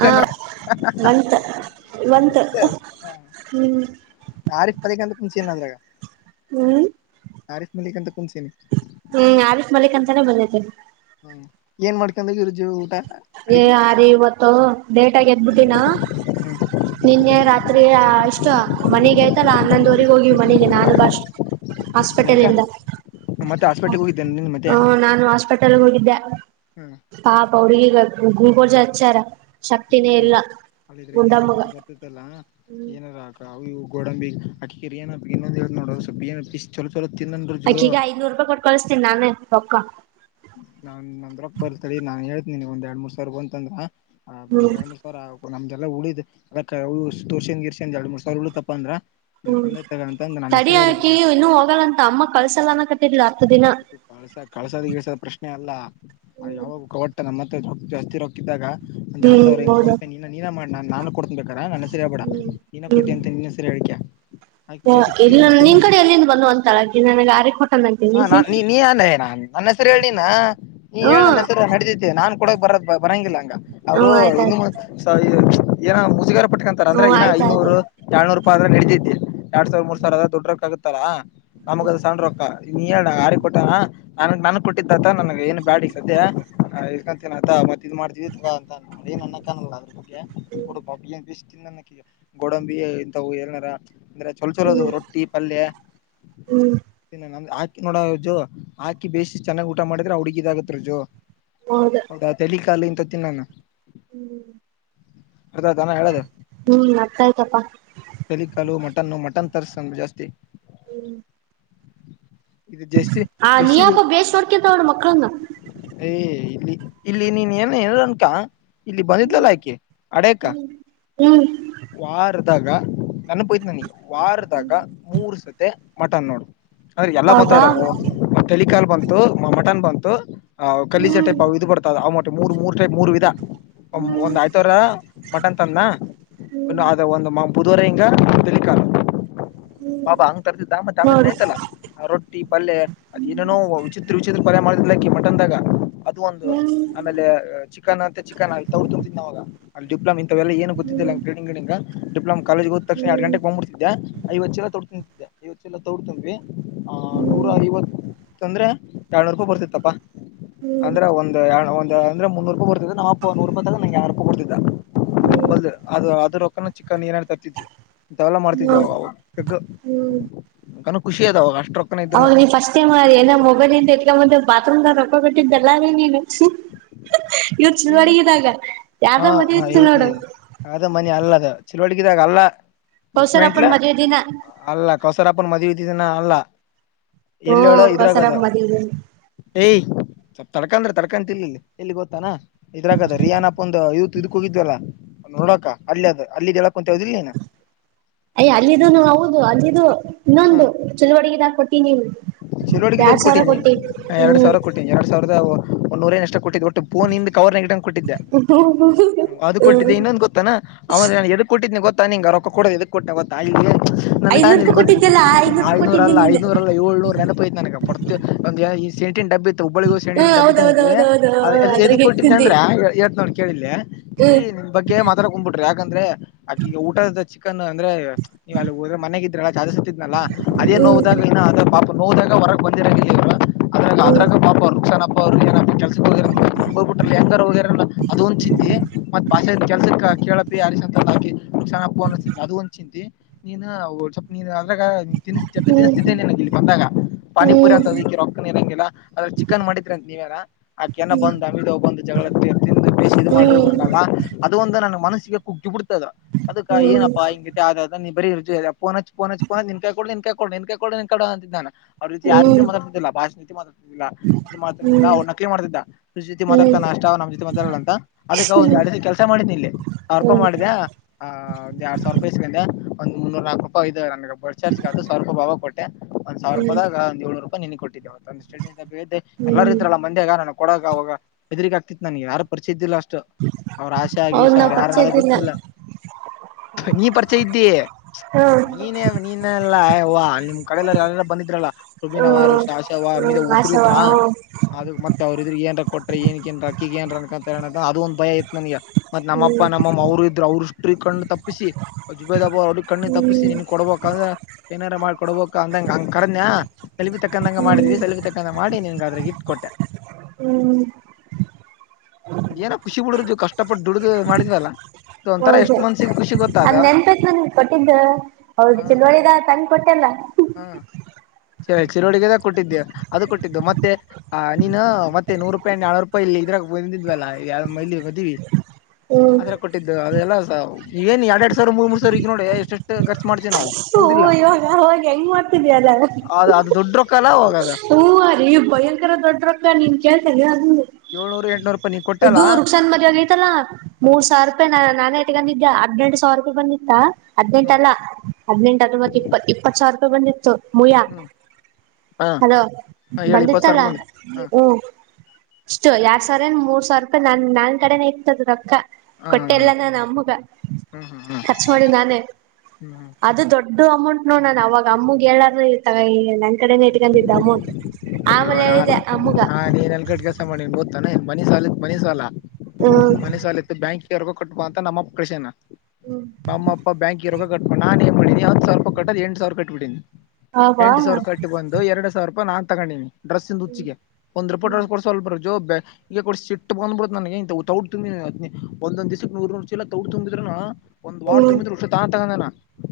ಚ ಬಂತ ಬಂತ ಇಷ್ಟೇ ಅ ಹ್ಮ್ ಹ ನಪ್ಪದಕ್ಕೆಂತ ಕುಂಚೆನ ಅದ್ರಾಗ ಹ್ಮ್ ಆರಿಫ್ ಮಲ್ಲಿಕ್ ಅಂತ ಕುಂಚನಿ ಹ್ಮ್ ಆರೀಷ್ ಮಲ್ಲಿಕ್ ಅಂತಾನೇ ಬಂದಿದ್ದೇರಿ ಹ್ಮ ಏನ್ ಮಾಡ್ಕೊಂಡ ಇರು್ೀವಿ ಊಟ ಏ ಅಡಗಿ ಆಾರಿೀ ಇವತ್ತು ಡೇಟಾಗಿ ಎದ್ಬಿಟ್ಟಿನ ಹ್ಮ್ ನಿನ್ನೆ ರಾತ್ರಿ ಇಷ್ಟು ಮನೆಗ್ ಆಯ್ತಲ್ಲ ಅನ್ನೊಂದಊರಿ ಹೋಗಿವಿ ಮನೆಗೆ ನಾನು ಬಾಷ್ಟ ಹ ಯಾಕ ಹಾಸ್ಪಿಟಲ್ಂದ ಮತ್ತೆ ಹಾಸ್ಪಿಟ್ಲ್ಗೆ ಹೋಗಿದ್ದೇನೆ ನಿನ್ ಮತ್ತೆ ನಾನು ಹಾಸ್ಪಿಟಲ್ ಹೋಗಿದ್ದೆ ಹ್ಮ್ ಕೌಡ ಗು ಕೊ ಜ ಅಚಾರ ಮುಜ್ಜು ಅಲ್ಲಿದ್ರ ಏನಾರ ದುಖ ಬರ್ತದಲ್ಲಾ ಹ್ಮ್ ಏನಾರಕ ಅ ಗೋಡಂಬಿ ಅಕಿರಿ ಏ ಇನ್ನೊಂದು ನೋೊಪ ಏ ಚಲ ಅಕೀಗ ಐದನೂರು ರೂಪಾಯಿ ಕೊಟ್ ಕಳಸ್ತೀನಿ ನಾನೆ ಪೊಕ್ಕ ನಾನ್ ನಂದ್ರಪ್ಪ ಬರ್ತಳಿ ನಾನ್ ಹೇಳ್ತೀನಿ ಒಂದ್ ಎರಡ್ ಮೂರ್ ಸಾವಿ ಬಂತಂದ್ರ ಹ ಹ್ಮ್ ವೇರ ನಮ್ದದೆಲ್ಲ ಉಳಿದ್ ಎಲ್ಲ ತೋರ್ಸನ್ ಗಿರ್ಸನ್ ಎರಡು ಮೂರ್ ಸಾವಿರ ಉಳು ತಪ್ಪ ಅಂದ್ರ ಇಲ್ಲಿ ಹ್ಮ್ ಬಂದೈತಗ ಅಂತಂದ ನನ್ನ ತಡಿ ಹೆಸರು ಹೇಳ್ಬೇಡ ಹಾಕಿ ಇನ್ನುೂ ಹೋಗಲ್ಲಂತ ಅಮ್ಮ ಕಳ್ಸಲ್ಲನ ಕಟ್ಟ ಕಳ್ಸ ಕಳ್ಸದ ಗಳ್ಸದ ಪ್ರಶ್ನೆ ಅಲ್ಲ ಅ ಹ್ಮ್ ಯಾವಾಗೂ ಕವಟ್ಟ ನಮ್ಮತ್ರ ಜಾಸ್ತಿ ರೊಕ್ತಿದ್ದಾಗ ಒಂದ ಎರಡ್ ಹೌದಾ ಸಾವಿರ ನೀ ಮಾಡ ನಾನು ಕೊಡ್ಬೇಕ ನ ಸರಿಯ ಬಡ ಹ್ಮ್ ನೀಿನ ಕೊಟ್ಟಿ ಅಂತ ನೀನ್ನ ಸರಿ ಹೇಳಳ್ಕ್ಯಾ ಎಲ್ಲಿ ನಿನ್ ಕಡೆ ಎಲ್ಲಿಂದ ಬಂದು ಅಂತಳ ನನಗೆ ಆಾರಿ ಕೊಟ್ಟ ನಂ ಹಾ ನಾನ್ ನೀ ನೀ ಅನ್ನನ ನನ್ನ ಹೆಸರು ಹೇಳಿನ ನೀ ಹೇಳಿ ನನ್ನ ಹೆಸರು ನಡದಿದ್ದೇನೆ ನಾನ್ ಕೂಡ ಬರದ ಬರಂಗಿಲ್ಲ ಹಂಗ ಹ್ಮ ಅವರು ಇನ್ನು ಆಯ್ತಾಯ್ತು ಏ ಮುಜುಗರ ಪಟ್ಕಂತಾರೆ ಹ್ಮ ಅಂದ್ರೆ ಇಏ ಆಯ್ತಾಯ್ತು ಐನೂರು ಏಳ್ನೂರುೂಪ ಅ ಆದ್ರೆ ನಡತಿದ್ದೆ ಎರಡ್ ಸಾವಿರ ಮೂರ್ ಸಾವಿರದ ದೊಡ್ಡಕ ಆಗುತ್ತತಾ ನಮಕ್ ಅದು ಸನ ರೋಕ್ಕಾ ನೀ ಏಡ ಅರಿ ಕೊೋಟ್ಟ ನನ್ಗ್ ನನ್ಗ್ ಕೊಟ್ಟಿದ್ದತ ನನ್ಗ ಏನು ಬ್ಯಾಡಿಿಗೆ ಸದ್ಯ ಇಕಂತೀನ ಆತಾ ಮತ್ತತ್ ಇ್ ಮಾಡ್ತೀವಿ ತುಾ ಅಂತ ಅ ನನ್ನ ಕಾಣಲ್ಲ ಅದ್ರ ಬಗ್ಗೆ ನೋಡು ಬಾಬ್ಬಿ ಅಂತಷ್ಟ ತಿ ಗೋಡಂಬಿ ಇಂತವುಏನಾರ ಅಂದ್ರೆ ಚಲ ಚಲೋದು ಹ್ಮ್ ರೊಟ್ಟಿ ಪಲ್ಯ ಹ್ಮ್ ಇನ್ನು ನ ಹಾಕಿ ನೋಡಜು ಹಾಕಿ ಬೇಿಸಿ ಚೆನ್ನ್ ಊಟ ಮಾಡಿದ್ರೆ ಹುಡ್ಗಿದ ಇದಾಗತ್ ರಜು ಹೌದು ಹೌದಾ ತಳಿಕಾಲು ಇಂತ ತಿನ್ನೋಾನ ಹ್ಮ್ ದನ ಹ್ಮ್ ಅರ್ತ ಆಯ್ತಪ್ಪಾ ತೇಲಿ ಕಾಲು ಮಟನ್ನು ಮಟನ್ ತರ್ಸ ಜಾಸ್ತಿ ಹ್ಮ್ ಇದು ಜಾಸ್ತಿ ಆ ಬೆಶ ನೀಯಪ್ಪ ಬೇಸ್ ನೋಡ್ಕಂತವಳ ಮಕ್ಕಳನ್ನ ಯ ಇಲ್ಲಿ ನೀನ್ ಏನ್ ಹೇಳನ್ಕ ಇಲ್ಲಿ ಬಂದಿದ್ಲಲ್ಲ ಆಾಕೆ ಅಡಕ ಹ್ಮ್ ಹ್ಮ್ ವಾರದಾಗ ನನ್ ಪೋಯ್ತು ನನಗ ವಾರದಾಗ ಮೂರ್ ಸತಿ ಮಟನ್ ನೋಡು ಅಂದ್ರೆ ಎಲ್ಲಾ ಹೌದಾ ಬಂತಾವ್ರ ತೆಳ ಕಾಲ್ ಬಂತು ಮಟನ್ ಬಂತು ಆ್ ಕಲಜ ಹ್ಮ್ ಟೈಪ್ ಇದು ಬತಾವ ಅವ ಮಟ್ಟೆ ಮೂರು ಮೂರ್ ಟೈಪ್ ಮೂರು ವಿಾ ಒ ಹ್ಮ್ ಒಂದ್ ಐತವರ ಮಟನ್ ತಂದ ಇನ್ನು ಹ್ಮ್ ಅದ ಒಂದ್ ಮಾ ಬುದುರೆಂಗ ತಿಳಿಕಾಲ. ಹ್ಮ ಬಾಬಾ ಹಂಗ್ ತರ್ದಿದ್ದಾಮ ಆಮೇಲೆ ನಯ್ತಲ್ಲ ಆ ರೊಟ್ಟಿ ಪಲ್ಯ ಅದಏನೇನೋ ವಿಚಿತ್ರ ವಿಚಿತ್ರ ಪಲ್ಯ ಮಾಡ್ [unintelligible] ಲಕ್ಕಿ ಮಟನ್ದಾಗ ಅದು ಒಂದು ಹ್ಮ್ ಆಮೇಲೆ ಚಿಕನ್ ಅಂತ ಚಿಕನ್ ಅಲ್ಲಿ ತೊತಂತಿನ್ನೊವಾಗ. ಅಲ್ಲಿ ಡಿಪ್ಲಮ ಇಂತವೆಲ್ಲ ಏನು ಗೊತ್ತಿಲ್ಲ ಹ್ಮ್ ಕ್ರಡಿಂಗ್ಂಗ ಡಿಪ್ಲೊ ಕಾಲೇಜಗ್ ಹೋದ್ ತಕ್ಷಣ ಎರಡು ಹ್ಮ್ ಗಂಟೆಗೆ ಬಂದ್ಬಿಡ್ತಿದ್ದೆ ಐವತ್ತು ಚೀಲ ತೌಡ್ ತುಂಬಿತಿದ್ದೆ ಐವತ್ತು ಚೀಲ ತೌಡ್ ತುಂಬಿ. ಆ ನೂರ ಹ್ಮ್ ಐವತ್ತ ಅಂದ್ರೆ ಎರಡ್ನೂರ್ ರೂಪಾಯಿ ಬರ್ತಿತ್ತಪ್ಪಾ. ಹ್ಮ್ ಅಂದ್ರೆ ಒಂದ್ ಯಾ ಒಂದು ಅಂದ್ರೆ ಮುನ್ನೂ ರೂಪಾಯಿ ಬರ್ತಿತ್ತು ನಮ್ಮಪ್ಪ ನೂರು ರೂಪಾಯಿ ತಗಂಡು ನಂಗೆ ಯರಡ್ ರೂಪಾಯಿ ಕೋಡ್ತಿದ್ದ. [unintelligible] ಹ್ಮ್ ಒದ ಅದು ಅದ್ರ ಏನ ನೀರನ್ನು ತರ್ತಿದ್ವಿ ಇಂಥವೆಲ್ಲ ಹ್ಮ್ ಮಾಡ್ತಿದ್ವಾಗವು ಪೆಗ್ಗು ಕನು ಖುಷಿ ಅದಾವಾ ಹೌದ ನೀನ್ ಫಸ್ಟ್ ಟೈಮ್ ಏನೊ ಮೊಬೈಲಯಿಂದ ಎಟ್ಲ ಮುಂದೆ ಬಾತ್ರೂಮ್ ವಕೋ ಬಿಟ್ಟಿದ್ದಲ್ಲ ರೀ ನೀನು. ಇವರು ಚುವಡಗಿದಾಗ. ಹಾ ನಾವ [unintelligible] ಅದ ಮನಿ ಅಲ್ಲದ ಚಳುವಳಗದಾಗಲ್ಲ. ಉಚ್ಮೆಂಟ್ಲ ಕೌಸರಪ್ಪನ್ ಮದ್ವೆ ದಿನ ಅಲ್ಲ ಕೋಸರಪ್ಪನ ಮದುವಿ ದಿನ ಅಲ್ಲ. ಹ್ಮ ಎಲ್ಲೇಳು ಇದ್ರಾಗದು ಕೌಸರಪ್ಪ ಮದ್ವೆ ದಿನ ಏಯ್. ತಡ್ಕಂದ್ರೆ ತಡ್ಕಂತಿರ್ಲಿಲ್ಲ ಇಲ್ಲಿ ಗೊತ್ತಾತನ ಇದ್ರಾಗ ರಿಯಾನ ಒ ಇತ್ತು ಇದಕ್ಕ ಹೋಗಿದ್ವಲ್ಲ ನೋಡಾಕ ಅಲ್ಲಿ ಅದು ಅ ಅಲ್ಲಿ ಹೇಳಕ್ ಕುಂತಿ ಯಾವ್ದ ಎನ. ಅಯ ಅಲ್ಲಿದುನು ಹೌದು ಅಲ್ಲಿದ್ದು ಇನ್ನೊಂದು ಚಳುವಡಿಗೆದ ಕೊಟ್ಟಿ ನೀನು. ಚಳುವಳಿಗಿದ ಎರಡ್ ಸಾವಿರ ಕೊಟ್ಟೀನಿ ಕೊಟ್ಟಿ ಎರಡ್ ಹ್ಮ್ ಸಾವಿರ ಕೊಟ್ಟೀನಿ ಎರಡ್ ಸಾವಿರದ. ಒಂದೂರ ಎಷ್ಟ ಕೊಟ್ಟಿದ್ದೆ ಒಟ್ಟು ಫೋನ್ ಇಂದ ಕವರಗ ಇಟ್ಕೊಂಡು ಕೊಟ್ಟಿದ್ದೆ. ಅದು ಹ್ಮ್ ಕೊಟ್ಟಿದ್ದೆ ಇನ್ನೊಂದ್ ಗೊತ್ತಾನ ಅವಾಗ ನಾ ಎದುಕ್ ಕೊಟ್ಟಿದ್ದನಿ ಗೊತ್ತ [unintelligible] ನಿ ಅ ರೊಕ್ಕ ಕೋಡದ ಎದಕ್ ಕೊಟ್ಟೆ ಗೊತ್ತಾ ನಿನಗೆ. ಐದನೂರು ರೂಪಾಯಿ ಕೊಟ್ಟಿದ್ದಲ್ಲಾ ಐನೂರ ಅಲ್ಲ ಐನೂರ ಅಲ್ಲ ಏಳ್ನೂರ ನೆನಪ ಐತೆ ನನಗ ಬಡ್ತೀ ಈ ಹಿಟ್ಟಿನ ಡಬ್ಬಿತ್ತು ಹುಬ್ಬಳ್ಳಿ ಗೊಗಿ ಹ್ಮ್ ಸಣ್ಣಿಂದು ಡಬ್ಬಿ ತಂದಿದ್ದೆ ಹೌದೌದೌದೌದು ಅದು ಅದ್ರಾಗ ಎದಿಕ್ ಕೊಟ್ಟಿದ್ದೆ ಇರ್ತಿದ್ದಿ ಅಂದ್ರೆ ಹೇಳ್ತಿನ್ ನೋಡ್ ಕೇಳಿಲ್ಲಿ. ಇಲ್ಲಿ ಹ್ಮ್ ನಿಮ್ ಬಗ್ಗೆ ಮಾತಾಡ್ಕೊಂಡ್ ಬಿಟ್ರು ಯಾಕಂದ್ರೆ. ಆಕಿಗೆ ಊಟದ ಚಿಕನ್ ಅಂದ್ರೆ ನೀವು ಅಲ್ಲಿ ಹೋದ್ರೆ ಮನೆಗೆ ಇದ್ರಲ್ಲ ತಾತ ಸತ್ತಿದ್ನಲ್ಲ ಅದೇ ನೋವುದಾಗ ಇನ್ನ ಅದ ಪಾಪ ನೋವದಾಗ ಹೊರಗೆ ಬಂದಿರಂಗಿಲ್ಲ ಇವರು. ಅದ್ರಾಗ ಅದ್ರಾಗ ಪಾಪ ಅವರು ನುಸಾನ್ ಅಪ್ಪ ಅವರು ಏನ ಕೆಸಕ್ಕೆ ಹೋಗಿ ಹೋಗ್ಬ ಬಿಟ್ರಲ್ಲ ಹೆಂಗಾರ ಹೋಗರೆನೋ [inaudible] ಮತ್ ಭಾಷ ಕೆಲ್ಸಕ್ಕೆ ಕೇಳಪಿ ಅರಿಶ ಅಂತ ಹಾಕಿ ನುಕ್ಸಾನ ಫೋನ್ ಹಚ್ಚಿದ್ದ ಅ ಅದು ಒಂದ್ ಚಿಂತಿ ನೀನು [unintelligible] [unintelligible] ನೀನು ಅದ್ರಾಗ. ತಿನ್ನಿಸ್ತಿದ್ದೆ ಜಬ್ಬಿ ಹ್ಮ್ ತಿನ್ನುತ್ತಿದ್ದೆ ಇಲ್ಲಿ ಬಂದಾಗ ಪಾನಿಪುರಿ ಹ್ಮ್ ಅಂತ ಈ ರೊಕ್ಕನ್ ಇರಂಗಿಲ್ಲ ಅದ ಚಿಕನ್ ಮಾಡಿದ್ರೆ ಅಂತ ನೀವ [unintelligible] ಆಕೆನ ಬಂದು ಅಂಗಡಿಗೆ ಹೋಗಿ ಬಂದು ಜಗಳರ್ ಬೇಸ್ ಇದು ಮಾಡಿ ಹೋಗಬಿಟನಲ್ಲ ಅದು ಒಂದು ನನ್ನ ಮಸ್ಸಿಗೆ ಕುಗ್ಗಿ ಬಿಡ್ [unintelligible] ಅದಕ್ಕ ಏನಪ್ಪಾ ಹಿಂಗತೆ ಆದ ನೀ ಬರೀ ಫೋನ್ ಹಚ್ ಫೋನ್ ಹಚ್ ಫೋನ್ ಹಚ್ಚಿ ನಿನ್ ಕಾಯ್ ಕೊಡು ನಿನ್ ಕಾಯ್ ಕೊಡು ನಿನ್ ಕೈ ಕೊಡು ಅಂತಿದ್ದಾನ ನಾನು. ಅವ್ರ ಜೊತೆ ಯಾರ ಜೊತೆ ಮಾತಾಡ್ತಿಲ್ಲ ಭಾಷತಿ ಮಾತಾಡ್ತಿರಲ್ಲಿಲ್ಲ ಅವ್ರರು ನ ಕಲಿ ಮಾಡತಿದ್ದ ರೀತಿ ಮಾತಾಡ್ತ ಷ್ಟ [unintelligible] [unintelligible] ಅ ಅದಕ್ಕೆ ಒಂದೆರಡು ಹೌದ್ ದಿನ ಕೆಲ್ಸ ಮಾಡಿದ್ ಇಲ್ಲಿ ಸಾವಿರ ರೂಪಾಯಿ ಮಾಡಿದ ಆ ಒಂದು ಎರಡ್ ಸಾವಿರ ರೂಪಾಯಿ ಇಸ್ಕಂಡೆ. ಒಂದು ಮುನ್ನೂರ್ ನಾಕ್ ರೂಪಾಯದೆ ನನ ಬಸ್ ಚಾರ್ಜ್ಗಗಾತು ಸಾವಿ ರೂಪಾಯ ಭಾವಗ್ ಕೊಟ್ಟ ಒಂದ ಸಾವಿರ ರೂಪಯದಾಗ ಒಂದ ಏಳ್ನೂರು [unintelligible] ನಿನ ಕೊಟ್ಟಿದ್ದೆ ಅವತ್ತು [unintelligible] ಎಲ್ಲಾರೂ ಇದ್ರಲ್ಲ ಮಂದ್ಯಾಗ ನನಗ್ ಕೊಡಕ್ಕ ಅವಾಗ ಎದರಿಕ ಆಗ್ತಿತ್ತು ನನಗ ಯಾರ ಪರಿಚಯ ಇದ್ದಿಲ್ಲ ಅಷ್ಟು ಅವರು ಆಶಾ ಗೀಶ ನಾವ್ ಅವ್ರು ಪರಿಚಯ ಯಾರನ್ನದ ಇದ್ದಿಲ್ಲ ಗೊತ್ತಿಲ್ಲ. ನೀ ಪರಿಚಯ ಇದ್ದಿ ನೀನೇ ನೀನ ಅಲ್ಲ ಅವ್ವ. ಕಡಲ್ಲರ ಯಾರರೊ ಬಂದಿದ್ರಲ್ಲ ರುಬಿನವ ಆಶವ್ವ ಅಮೀದ ವಾಸವ ಉಸುರಿದ್ರ ಅದು ಮತ್ತೆ ಅವ್ರ ಇದ್ರ ಏನ್ರ ಕೊಟ್ರ ಏನ್ ಏನ್ ಅಕ್ಕಿ ಏನ್ಂತಾರೆ ಅದು ಒಂದು ಭಯಿತ್ ನನ್ಗೆ. ಮತ್ ನಮ್ಮಪ್ಪ ನಮ್ಮಮ್ಮ ಅವರು ಇದ್ರು ಅವ್ರರು ಇಷ್ಟ್ರೀ ಕಣ್ ತಪ್ಪಿಸಿ ಅಜಬಬೆದ [unintelligible] ಅಡು ಕಣ್ಣ ತಪ್ಪಿಸಿ ನೀನ್ ಕೊಡ್ಬೇಕಂದ್ರೆ. ಏನಾರ ಮಾಡ ಕೊಡ್ಬೇಕ ಅಂದಂಗ ಹಂಗ ಕರದ್ನ ಸೆಲಿಬಿ ತೆಕ್ಕಂಡಂಗ ಮಾಡಿದ್ವಿ ಹೌದು ಸಲ್ಬಿ ತಕ್ಕಂದ ಮಾಡಿ ನಿನ್ಗೆ ಅದ್ರಲಿ ಇಟ್ ಕೊಟ್ಟೆ. ಹ್ಮ್ ಏನೋ ಖುಷಿಪಾಡ್ರಿ ಏನೋ ಕಷ್ಟಪಟ್ಟ ದುಡ್ದ ಮಾಡಿದ್ವಲ್ಲ ಒಂಥರ ಹೌದ ಎಷ್ಟ್ ಮನ್ಸಿಗೆ ಖುಷಿ ಗೊತ್ತಾದ ಅದ್ ನೆನ್ಪೈತ್ ನನ್ ಕೊಟ್ಟಿದ್ದು ಹೌದು ಚಿರೋಡಿಗೆ ತಂದು ಕೊಟ್ಟೆಲ್ಲ ಹಾ ಚಿರೋಡಿಗೆಡೆ ಕೊಟ್ಟಿದ್ದೆ ಅದು ಕೊಟ್ಟಿದ್ದು ಮತ್ತೆ ನೀನು ಮತ್ತೆ ನೂರು ರೂಪಾಯಿ ನಾನೂರು ರೂಪಾಯಿ ಇ ಇದ್ರಾಗ ಬಂದಿದ್ವಲ್ಲ ಎರಡು ಮೈಲಿ ಬದಿ ಹ್ಮ್ ಆತ್ರ ಕೊಟ್ಟಿದ್ದು ಅದೆಲ್ಲ ಏನ್ ಎರಡ್ ಎರಡು ಸಾವಿರ ಮೂರ್ ಮೂರ್ ಸಾವಿರ ಈಗ ನೋಡಿ ಎಷ್ಟಷ್ಟು ಓ ಇವಾಗ ಅವಾಗ ಹೆಂಗ್ ಮಾಡ್ತಿದಯಲ್ಲ ಅದ ಅದು ದೊಡ್ಡ ರೊಕ್ಕ ಅಲ್ಲ ಅವಾಗ ಅದ ಹೂ ರಿ ಭಯಂಕರ ದೊಡ್ಡ ರೊಕ್ಕ ನೀನ್ ಕೇಳ್ದಲ್ಲ ಅದು ಏಳ್ನೂರು ಎಂಟನೂರು ಇದು ರುಕ್ಷಾನ್ ಮರಾಗ ಐತಲ್ಲಾ ಮೂರ್ ಸಾವಿರ ರೂಪಾಯಿ ನಾನೆ ಇಟ್ಟುಕೊಂಡಿದೆ ಹದಿನೈದು ಸಾವಿರ ರೂಪಾಯಿ ಬಂದಿತ್ತ ಹದ್ನೆಂಟ ಹ್ಮ್ ಅಲ್ಲ ಹದ್ನೆೆಂಟ ಹಾತೊಂಬತ್ತು ಇಪತ್ ಇಪತ್ತು ಸಾವಿರ ರೂಪಾಯಿ ಬಂದಿತ್ತು ಮುಯ್ಯ ಹ್ಮ್ ಹ್ಮ್ ಹಾ ಹಲೋ ಹಾ ಹೇಳಿ ಇಪ್ಪತ್ತು ಸಾವಿರ ಬಂದಿತ್ತಲ ರೂಪಾಯಿ ಹಾ ಹ್ಮ ಅಷ್ಟು ಯಾರ್ ಸಾವಿರ ಮೂರ್ ಸಾವಿರ ರೂಪಾಯಿ ನನ್ ನನ್ ಕಡೆನೆ ಇರ್ತದ್ದು ರೊಕ್ಕ ಹಾ ಹಾ ಕೊಟ್ಟೆಲ್ಲ ನಾನ ಅಮ್ಮಗ ಹ್ಮ್ ಹ್ಮ್ ಹ್ಮ್ ಖರ್ಚು ಮಾಡಿ ನಾನೇ ಹ್ಮ್ ಹ್ಮ್ ಅದು ದೊಡ್ಡ ದೊಡ್ಡು ಅಮೌಂಟ್ ನೋಡ ನನ್ ಅವಾಗ ಅಮ್ಮಗೆ ಹೇಳದ್ದೇ ಇರ್ತಾಗ ಕಡೆನ ಇಟ್ಕೊಂಡಿದ್ದ ಅಮೌಂಟ್ ಅಯ್ಯೋ ಆಮೇಲೆ ನಾನ್ ಹೇಳಿದೆ ಅಮ್ಮುಗ ಮನೆ ಸಾಲ ಮನೆ ಸಾಲ ಮನೆ ಸಾಲ ಇತ್ತು ಬ್ಯಾಂಕ್ವರ್ಗೂ ಕಟ್ಬ ಅಂತ ನಮ್ಮ ಅಪ್ಪ ಕಳಿಸನ್ನ ಹ್ಮ್ ನಮ್ಮ ಅಪ್ಪ ಬ್ಯಾಂಕ್ ಇರೋಗ ಕಟ್ಬಿ ನಾನ್ ನ್ ಮಾಡೀನಿ ಹತ್ತು ಸಾವಿರ ರೂಪಾಯ ಕಟ್ಟದ ಎಂಟ ಸಾವಿರ ಕಟ್ಬಿಡಿನಿ ಹವಾ ಎರಡ್ ಸಾವಿರ ರೂಪಾಯ ನಾ ತೊಂಡಿನನ ಡ್ರೆಸಿಂದು ಹುಚ್ಚಿಗೆ ಒಂದ್ ರಿಪೋಟ್ ಕಳಿಸವರೇ ಈಗ ಸಿಟ್ಟ ಬಂದ್ಬಿಡ ನನಗೆ ತೌಡ್ ತುಂಬಿನಿ ಒಂದೊಂದ ದಿವಸಕೆ ನೂರು ನೂರು ಚೀಲ ತೌಡ್ ತುಂಬಿದ್ರುನು ಒಂದು ವಾರಡ್ ಹ್ಮ್ ತುಂಬಿದ್ರು ತಂನಕೊದ್ನಾನ್ನ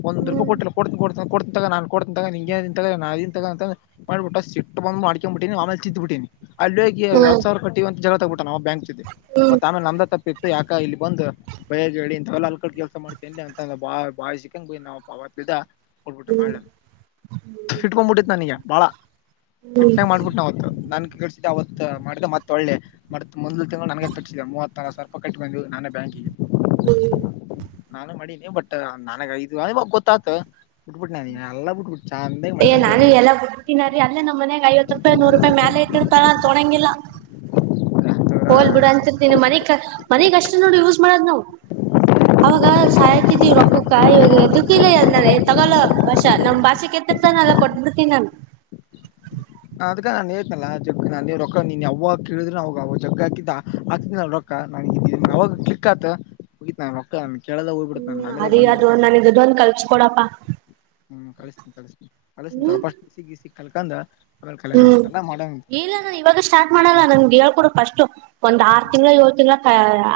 ಒಂದು ರೂಪಾಯ ಹ್ಮ್ ಕೊಟ್ಟಇಲ್ಲ ಕೋಡ್ ಕೊಡ್ತೀನಿ ನಾನ್ ಕೊಡ್ತಿನಿ ತಕೊ ನಿನಗೆ ಯಾಕೆ ಈಗ ತಕ ಆಗ ತಕ ಮಾಡಿಬಿಟ್ಟ ಸಿಟ್ಟು ಬಂದು ಮಾಡಕೊಂಡ್ ಬಿಟ್ಟಿನಿ ಆಮೇಲೆ ತಿದ್ದ್ ಬಿಟ್ಟಿನಿ ಅಲ್ಲಿ ಹೋಗಿ ಹ್ಮ್ ಹತ್ ಸಾವಿರ ಕಟ್ಟಿ ಅಂತ ಜಗಳ ತಗೆದುಬಿಟ್ಟನ ಬ್ಯಾಂಕ್ ಜತೆ ಹ್ಮ್ ಮತ್ತೆ ಆಮಲೆ ನಮ್ದ ತಪ್ಪಿತ್ತು ಯಾಕ ಇಲ್ಲಿ ಬಂದಂದು ಬೈಯರ್ ಹೇಳಿ ಇಂತವಲ್ಲ ಅಲ್ಕಡೆ ಕೆಲ್ಸ ಮಾಡ್ತೀನೆಲೆ ಅಂತ ಬಾ ಬಾಯ್ ಸಿಕಂಗ್ ಬೈದ ನಮ್ಮ ಅಪ್ಪ ಅವತಿಂದ ಕೊಡ್ಬಿಟ್ಟೆ ಮಾಡ್ಲ ಸಿಟ್ಟುಬದುಬಿಟ್ಟಿತು ನನಗೆ ಬಾಳ ಹ್ಮ್ ಸಿಟ್ನಾಗ ಮಾಡ್ಬಿಟ್ಟೆ ಅವತ್ತು ಅವತ್ ಮಾಡಿದ ಮತ್ತೆ ಒಳ್ಳೆ ಮರೆತು ಮುಂದ್ ತಿಂಗಳು ನನಗೆ ಕಟ್ಟಸಿದ ಮ ಮೂವತ್ ಸಾವಿ ರೂಪಾಯಿ ಕಟ್ಟ ಬಂದ್ವು ನನ್ನ ಬ್ಯಾಂಕಿಗೆ ನಾನು ಮಾಡಿ ಬಟ್ ನನಾಗ ಈಗ ಗೊತ್ತಾತು ಬಿಟ್ಬಿಟ್ಟನ ಎಲ್ಲ ಬಿಟ್ಬಿಟ್ಟ ಚಂದೇ ಮಕನ್ ತೋಡ್ಬ ಅಲ್ಲೇ ಬಿಡ್ತಾನ್ರಿ ಅಲ್ಲೇ ನಮ್ಮ ಮನೆಗೆ ಐವತ್ತು ರೂಪಾಯಿ ನೂರು ರೂಪಾಯಿ ಮೇಲೆ ಇಟ್ಟಿರ್ತಾಳ ತೊಣಂಗಿಲ್ಲ ಹೋಲ್ ಬಿಡ ಅಂತಿರ್ತೀನಿ ಮನಗ್ ಮನಗ್ ಅಷ್ಟು ನೋಡು ಯೂಸ್ ಮಾಡದ್ ನಾವು [inaudible] ಅವಾಗ ಸಾಯತಿದ್ವಿ ರೊಕ್ಕಕ್ಕ ಇವಾಗ ಎದುಕ್ಕು ಇಲ್ಲ ತಗೊಲ್ಲ ಭಾ ನಮ್ಮ್ ಭಾಷೆಕ ಕೊಡ್ತಿದನಲ್ಲ ಕೊಟ್ಟುಬಿಡ್ತೀನಿ ನಾನು ಅದ್ ನಾನ್ ಹೇಳ್ತನಲ್ಲ ಜಗ್ಗ ನಾನ ರೊಕ್ಕ ನೀನ್ ಯಾವಾಗ ಕೇಳಿದ್ರ ನ ಅವಾಗ ಜಗ್ಗ ಹಾಕಿದ್ದ ಹಾಕಿತಿನಿನಲ್ಲ ರೊಕ್ಕ ಅವಾಗ ಕ್ಲಿಕ್ ಆತ ಮುಗಿತು ನನ್ನ ಮಕ್ಕಳ ಹ್ಮ್ ಅದ ಅದು ನನಗೆ ಇದು ಒಂದು ಕಳ್ಸಿಕೊಡಪ್ಪ ಹ್ಮ್ ಕಳಿಸ್ತನಿ ತಡಿ ಕಳಿಸ್ತೀನಿ ತಕೋಲ್ಲ ಕಳ್ಕೊಂಡು ಹ್ಮ್ ಇಲ್ಲ ನಾನು ಇವಾಗ ಸ್ಟಾರ್ಟ್ ಮಾಡಲ್ಲ ನನ್ಗೆ ಹೇಳ್ಕೊಡು ಫ್ರಿಸ್ಟ್ ಒಂದ್ ಆರು ತಿಂಗಳು ಏಳು ತಿಂಗಳು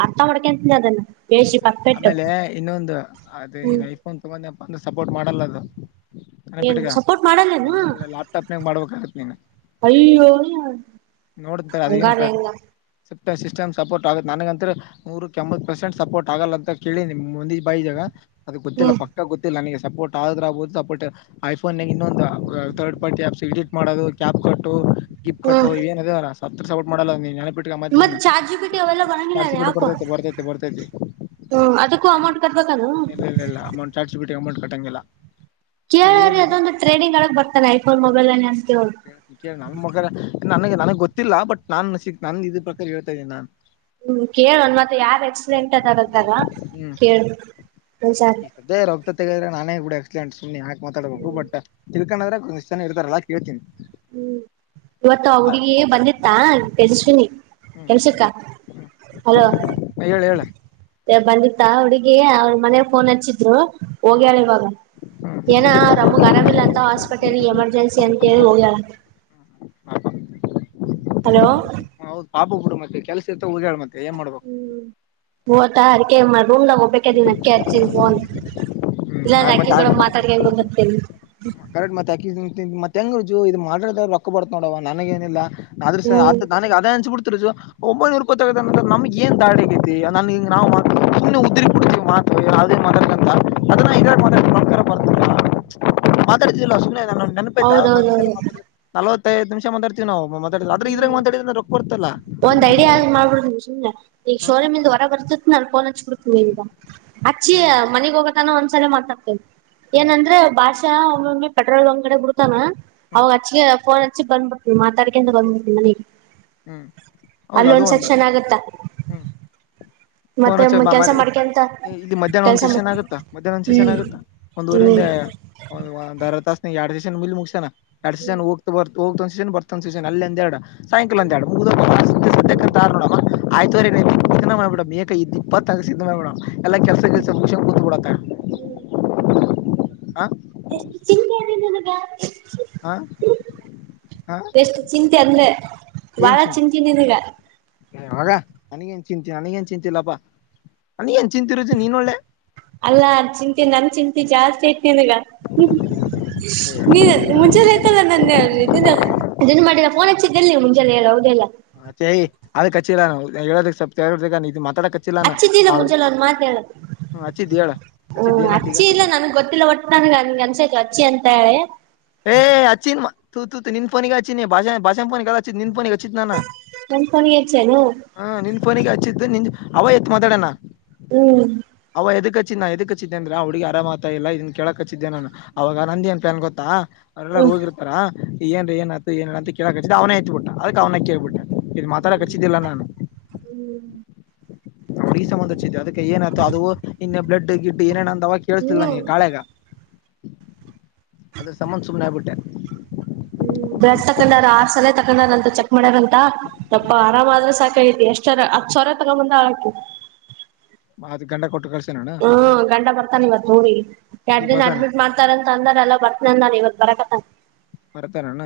ಅರ್ಥ ಮಾಡ್ಕಂತನಿ ಅದನ್ನ ಹ್ಮ್ ಬೇಸಿ ಪರ್ಫೆಕ್ಟ್ ಆಮೇಲೆ ಇನ್ನೊಂದು ಅದು ಹ್ಮ್. ನೀನ್ ಐಫೋನ್ ತಕೊಂದ್ಯಾಪ್ಪ ಅಂದ್ರೆ ಸಪೋರ್ಟ್ ಮಾಡಲ್ಲ ಅದು ಏನ್ ನೆನಪಿಟ್ಟಗ ಸಪೋರ್ಟ್ ಆ ಮಾಡಲ್ಲೇನು. ಲ್ಯಾಪ್ಟಾಪ್ನಾಗ ಮಾಡ್ಬೇಕಾಗತ್ ನೀನ್ ಅಯ್ಯೋ ನೋಡ್ತಾರೆ ಅದೇನು ಹಂಗಾರ ಹೆಂಗ ಸಿಸ್ಟಮ್ ಸಪೋರ್ಟ್ ಆಗುತ್ತೆ ನನಗಂತ್ರೆ ನೂರಕ್ಕೆ ಎಂಬತ್ತು ಪರ್ಸೆಂಟ್ ಸಪೋರ್ಟ್ ಆಗಲ್ಲ ಅಂತ ಕೇಳಿದಿನಿ ಮೊನ್ನೆ ಬಂದಿದಾಗ ಅದು ಗೊತ್ತಿಲ್ಲ ಹ್ಮ್ ಪಕ್ಕ ಗೊತ್ತಿಲ್ಲ ನನಗೆ ಸಪೋರ್ಟ್ ಆದ್ರ ಆಗ್ಬಹದು ಸಪೋರ್ಟ್ ಐಫೋನ್ ನಾಗ ಇನ್ನೊಂದು ತಥರ್ಡ್ ಪಾರ್ಟಿ ಆಪ್ಸ್ ಎಡಿಟ್ ಮಾಡೋದು ಕ್ಯಾಪ್ ಕಟ್ಟು ಗಿಪ್ ಕೊಟ್ಟು ಹ್ಮ್ ಏನಿದೆಯಲ್ಲ ಸತ್ರು ಸಪೋರ್ಟ್ ಮಾಡಲ್ಲ ನೆನಪಿ ಮತ್ ಚಾರ್ಜಿ ಬಿಟ್ಟಿ ಅವೆಲ್ಲ ಬರಂಗಿಲ್ಲ ಚಾರ್ಸಿೀ ಯಾಕೋ ಬರ್ತ ಬರ್ತೈ ಬರ್ತತಿ ಹ್ಮ್ ಅದಕ್ಕೂ ಹ ಅಮೌಂಟ್ ಕಟ್ಬೇಕಾನ ಇಲ್ಲ ಇಲ್ಲ ಇಲ್ಲ ಅ ಬಿ ಮಟ್ ಕಟ್ಟಂಗಿಲ್ಲ ಕೇಳ್ರ ಏನಿದ ಅದಂದು ಟ್ರೇಡಿಂಗ್ಳಗ್ ಬತಾರೆ ಐಫೋನ್ ಮೊಬೈಲ್ ಅ ಅ ಕೇಳ ನನ್ ಮಗ ನನಗೆ ನನಗ್ ಗೊತ್ತಿಲ್ಲ ಬಟ್ ನಾನನ್ ಸಿ ನ ಇದ ಪ್ರಕಾರ ಹೇಳ್ತಾ ಇದನಿ ನಾನ್ ಹ್ಮ್ ಕೇಳಣ ಮತ್ತೆ ಯಾರ್ ಎಕ್ಸಿಡೆಂಟ್ ಅದಾಗಂತಾರ ಹ್ಮ್ ಕೇಳ ಸರಿ ಈ ಸದ್ಯ ರೋಗತ ತೆಗಿದ್ರ ನಾನೇ ಸುಮ್ಮನೆ ಹಾಕ್ತಾಡ್ಬೇಕು ಬಟ್ ತಿಕೊಂಡಂದ್ರೆ ಒಷ್ಟ್ನ ಇತಾರಲ್ಲ ಕೇತೀನಿ ಹ್ಮ್ ಇವತ್ತು ಹುಡುಗ ಬಂದಿತ್ತಾ ತೇಜಸ್ವಿನಿ ಹ್ಮ್ ಕೆಲ್ಸಕ್ಕ ಹಲೋ ಹ್ಮ್ ಹೇಳ ಹೇಳ ಬಂದಿತ್ತಾ ಹುಡುಗಿ ಅವ್ರ ಹ್ಮ್ ಮನೆಗ್ ಫೋನ್ ಹಚ್ಚಿದ್ರು ಹೋಗ್ಯಳ ಇವಾಗ ಹ್ಮ್ ಏನ ಎದಕ್ಕ ಅವ್ರಮ್ಮಗ್ ಆರಾಮಿಲ್ಲ ಅಂತ ಹಾಸ್ಪಿಟಲ್ ಎಮರ್ಜೆನ್ಸಿ ಅಂತೇಳಿ ಹೋಗ್ಯಲ್ಲ ಹಲೋ ಹೌದ್ ಪಾಪ ಬಿಡು ಮತ್ತೆ ಕೆಲ್ಸ ಇತ್ತ ಉದಾ ಮತ್ತೆ ಏನ್ ಮಾಡ್ಬೇಕು ರೂಮ್ಾಗ ಹೋಗ್ಬೇಕದನ್ ಅಕ್ಕಿ ಹಚ್ಚಿದ ಫೋನ್ ಇಲ್ಲಾಂದ ಹ್ಮ್ ಅಕ್ಕಿ ಮತ್ತೆ ಕೂಡ ಮಾತಾಡ್ಕಂಗ ಗೊ್ ಹರ್ತಿ ಕರೆಕ್ಟ್ ಮತ್ತೆ ಅ ಮತ್ತತ್ ಹೆಂಗಜು ಇದ್ ಮಾತಾಡಿದ್ ರೊಕ್ಕ ಬಡತ ನೋಡವ ನನಗ ಏನಿಲ್ಲ ಹ್ಮ್ ಅದೇ ನಂಗೆ ಅಂಸ್ಬುತ್ತ ಒಬೈನೂರು ಗೊತ್ತಾಗ ನಮ್ ಏನ್ ದಾಡಿ ಆಐೈತಿ ನ ನಾವು ನಿ ಉದ್ರ ಕೊಡ್ತೇವಿ ಯಾವವುದೇ ಮಾಡ ಅಂತ ಅದನ್ನ ಇದಕಾರ ಬರ್ತರಾ ಮಾತಾಡಿದಿಲ್ಲ ಸುಮ್ಮನೆ ನೆನಪಾಯತ ನಂದ್ ಹೌದೌದೌದು ಸಲ ಮಾತಾ ನವತ್ತೈದು ನಿಮಿಷ ಮಾತಾಡ್ತತಿವಿ ನಾವು ಆದ್ರೆ ಇದ್ರಾಗ ಒಡ್ರ ರೊಕ್ ಬರ್ತಲ್ಲ ಒಂದು ಐಡಿಯಾ ಆ ಮಾಡಬಡ್ದ್ ಈಗ ಹ್ಮ್ ಶೋರೂಮ್ಲ್ ಹೊರ ಬರ್ತತ್ ನ ಫೋನ್ ಹಚ್ಕ ಗ ಅಚ್ಚಿ ಮನೆಗ್ ಹೋಗತಾನ ಒಂದ್ಸರಿ ಮಾತಾಡ್ತೇನೆ ಹ್ಮ್ ಹ್ಮ್ ಏನಂದ್ರೆ ಬಾಷ ಪೇಟ್ರೋಲ್ ಬಂಕ್ ಲಿ ಬುಡತ ಹ್ಮ್ ಅವ್ ಅಚ್ಚಿಗೆ ಬಂದ್ಬಿಟ್ಟವಿ ಮಾತಾಡಕಂತ ಬಂದಬಿಟ್ಟ ನನಗೆ ಹ್ಮ್ ಹೌದ ಅದು ಒಂದು ಆಗತ್ತ ಹ್ಮ್ ಫೋನ್ ಮತ್ತೆ ಹಚ್ಚ ಕೆಲ್ಸ ಮಾಮಿ ಮಾಡ್ಕೆಂತ ಇಲ್ಲಿ ಮಧ್ಯಾಹ್ನ ಒಂದ್ ಸೆಷನ್ ಆಗತ್ತಾ ಮಧ್ಯಾಹ್ನ ಒಂದ್ ಸೆಷನ್ ಹ್ಮ್ ಆಗತ್ತಾ ಒಂದ್ ಊರಿಂದ ಹ್ಮ್ ಅರ ತಾಸ ನೀ ಎರಡ್ಷನ ಮಲ್ ಮುಗಸಾನ ಎಡ್ಷನ ಹೋಗ್ತ ಬತ ಹೋಗ್ತ ಒಂದ ಸೀಷನ್ ಬರ್ತ ಒ ಸೀಷನ್ ಅಲ್ಲಿ ಅಂದರಡ ಸಾಯಂಕಾಲ ಅಂತರಡದ ಸ ಸ ಕತಾರೋಣವ ಆಯ್ತವಾರರೆ ಮಾಡ್ ಬಿಡ ಮ ಇಪ್ಪತ್ತ ಸಿದ್ಧ ಮಾಡ್ಬಿ ಎಲ್ಲ ಕೆಲ್ಸ ಗಿಲ್ಸ ಮುಗಿಸ್ಕಂಡ್ ಕುತ್ಬುಡಕ ಎಷ್ಟು ಚಿಂತೆದ ನಿಂಗ ಹಾ ಎಷ್ಟು ಚಿಂತೆ ಅಂದ್ರೆ ಬಹಳ ಚಿಂತಿ ಚಿಂತೆ ನಿಂಗೆ ವಾಗ ನನಗ ನ್ ಚಿಂತ ನನಗ ಏನ್ ಚಿಂತಿಲ್ಲಪ್ಪಾ ನನ್ಗ ನ್ ಚಿಂತಿರುತ್ತೆ ನೀನ್ ಒಳ್ಳೆ ಅಲ್ಲಾ ಚಿಂತೆ ನನ್ ಚಿಂತೆ ಜಾಸ್ತಿ ನಿನಗ ನೀ ಏನಿಲ್ಲ ಮುಂಚೆ ಐತಲ್ಲ ನನ್ನೇ ಅ ಇದನ್ ಮಾಡಿಲ್ಲ ಫೋನ್ ಹಚ್ಚಿದ್ದೆಲ್ಲಿ ಮುಂಜಾನೆ ಹೌದೆಲ್ಲ ಹೇ ಅದ ಕಚ್ಚಿಲ್ಲ ನಾನ್ ಹೇಳೋದ ಸ್ವಲ್ಪ ಮಾತಾಡಕ್ ಹಚ್ಚಿಲ್ಲ ನಾ ಹಚ್ಚಿದ್ದಿಲ್ಲ ಅವ್ಡಿ ಮುಂಜೆಲ್ಲ ಒಂದ್ ಮಾತ್ ಹೇಳದು ಹ್ಮ ಹಚ್ಚಿದ್ ಹೇಳ ಹಚ್ಚಿದ್ ಹ್ಮ್ ಏನತ್ ಈಗ ಅಚ್ಚಿ ಇಲ್ಲ ನನ್ಗ್ ಗೊತ್ತಿಲ್ಲ ಒಟ್ಟು ನನ್ಗೆ ನನ್ಗೆ ಅನ್ಸಾಯತು ಅಚ್ಚಿ ಅಂತ ಹೇಳಿ ಏ ಅಚ್ಚಿನ್ ತ ತೂ ನಿನ್ಫೋನಿಗೆಗ ಅಚ್ಚಿನ್ ಭಾಷಾ ಭ ಫೋನ್ನಲ್ಲ ನಿನ್ ಪೋನಿಗೆ ಹಚ್ಚಿತ್ತು ನಾನ ನನ್ ಫೋನಿಗೆ ಹಚ್ಚೇನು ಹ ನಿನ್ ಫನಿಗೆ ಹಚ್ಚಿದ್ದ ನಿ ಅವ ಎತ್ ಮಾತಾಡಣ ಹ್ಮ್ ಎದಕ್ಕಚ್ಚಿದ ನಾ ಎದಕ ಹಚ್ಚಿದ್ದೆ ಅ್ರ ಹುಡುಗಿರಾಮತ ಇ ಇದನ್ ಕೇಳಕ್ ಹಚ್ಚಿದ್ದೆ ನಾನ ಅವಾಗ ನಂದೇನ್ ಪ್ಲಾನ್ ಗೊತ್ತ ಅವ್ರೆಲ್ಲ ರ ಹೋಗಿರ್ತಾರ ಏನ್ ಏನ್ ಅತ್ ಏನ್ ಅಂತ ಕೇಳಕಕ್ಸತ ಅವನೇ ಹತ್ಬ ಬಿಟ್ಟ ಅದಕ್ ಅವನ ಕೇಳ್ಬಿಟ್ಟ [inaudible] ಇದು ಮಾತಾಡಕಚ್ಚಿದ್ದಿಲ್ಲ ನಾನು [inaudible] ಈಸ ಮುಂದಚ್ಚಿದ ಅದಕ್ಕೆ ಏನಾಯ್ತು ಅದು ಇನ್ನೆ [inaudible] ಬ್ಲಡ್ ಗಿಟ್ಟ ಏನೇನ ಅಂತವಾಗ ಕೇಳಿಸ್ತಿಲ್ಲ ಹ್ಮ್ ನಿಗೆ ಕಾಳೆಗ ಅ ಸಮನ್ ಸುಮ್ಮನೆ ಆಗಿಬಿಟ್ಟೆ ಹ್ಮ್ ಬ್ಲಡ್ ತಕೊಂಡಾರ ಆರ್ ಸಲ ತಕೊಂಡಾರಂತ ಚೆಕ್ ಮಾಡ್ಯಾರಂತ ತಪ್ಪ ಹ್ಮ್ ಆರಾಮ ಆದ್ರೆ ಸಾಕತಿ ಎಷ್ಟಾರ ಹತ್ತು ಸಾವಿರತಗೊಂಬಂದ ಆಾಕ ಅದು ಗಂಡ ಕೊಟ್ಟು ಕಳ್ಸನಣ್ಣ ಹ್ಮ್ ಗಂಂಡ ಬರ್ತಾನ ಇವತ್ ನೋಡಿ ಎಡ್ ಈಗ ದಿನ ಬರ್ತಾನ ಅಡ್ಮಿಟ್ ಮಾಡ್ತಾರಂತ ಅಂದ್ರ ಎಲ್ಲ ಬರ್ತನ ಅಂದಾರ ಇವತ್ [inaudible] ಬರ ಕತ ನ ಬರ್ತಾರ ಅಣ್ಣ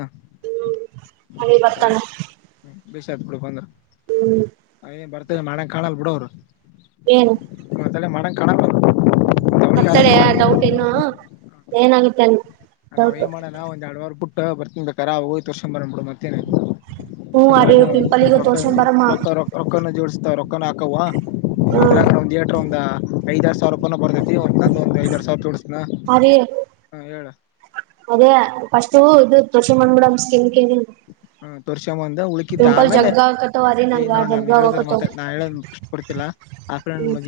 ಮಳಿ ಹ್ಮ ಸರಿ ಬರ್ತಾನ ಹ್ಮ ಬಷ ಹತ್ ಬಿಡ್ಬೇಕು ಅಂದ್ರ ಹ್ಮ್ ಯನ್ ಬರ್ತನ ಮಾಡ್ಯಂಗ ಕಾಣಲ್ ಬಿಡೋರು ಏನು ತೇ ಮಡ ಕಾಣ ಬ [unintelligible] ಕತ್ತಡ ಡೌಟ್ ನ್ನು ಏನಾಗುತ್ತೆ ಅ [unintelligible] ನಾವ ೇನ್ ಮಾಡೋಣ ಒಂದ್ ಎಡ್ ವಾರ ಬ ಬಿಟ್ಟ ಬರ್ತನ್ ಬಾರೆ ಅವೋಗ್ ತರ್ಸೊಂಡ ಬಂದ್ ಬಿಡ ಮತ್ತೆ [unintelligible] ಹ್ಮ ಅರಿ ರ ಪಿಂಪಲ್ಗ ತೋರ್ಸೊಂಡ್ ಬರಮ್ಮ ರೊಕ್ಕ ರೊಕ್ಕ ಜೋಡ [unintelligible] ರೊಕ್ಕ ಹಾಕ್ ಹ್ಮ ಇದ್ರ ಒಂದೇ್ರ ಒಂದ್ ಐದಾರ್ ಸಾವಿರ ರೂಪಾಯ ಬರ್ತೈತಿ ಒಂದ ನಂದಂದು ಒಂದ್ ಐದರ್ ಸಾವಿರ ತೋಡ್ಸನಾ ಅರಿ ಹ ಹೇಳ [unintelligible] ಅದೇ ಫಸ್ು ಇದು ತೋಷ ಮಾಡ್ಬಿಡಮ ಸ್ಕಿಮ್ ಕ [inaudible] ಂದ ಉಳಕಿದ್ದ ಆಮೇಲೆ [unintelligible] ಆಕತ್ತವ ಅರಿ ಏ ನಂಗ ನೋಡ ನಮ್ ಜಗ್ಗ ಹೇಳಿದ್ರ ಮಾ ಆಗಕತ್ತವ ನಾ ಹೇಳಷ್ಟ ಕೊಡ್ತಿಲ್ಲ ಆ ಹ್ಮ್ ಜೀವಿನ [unintelligible]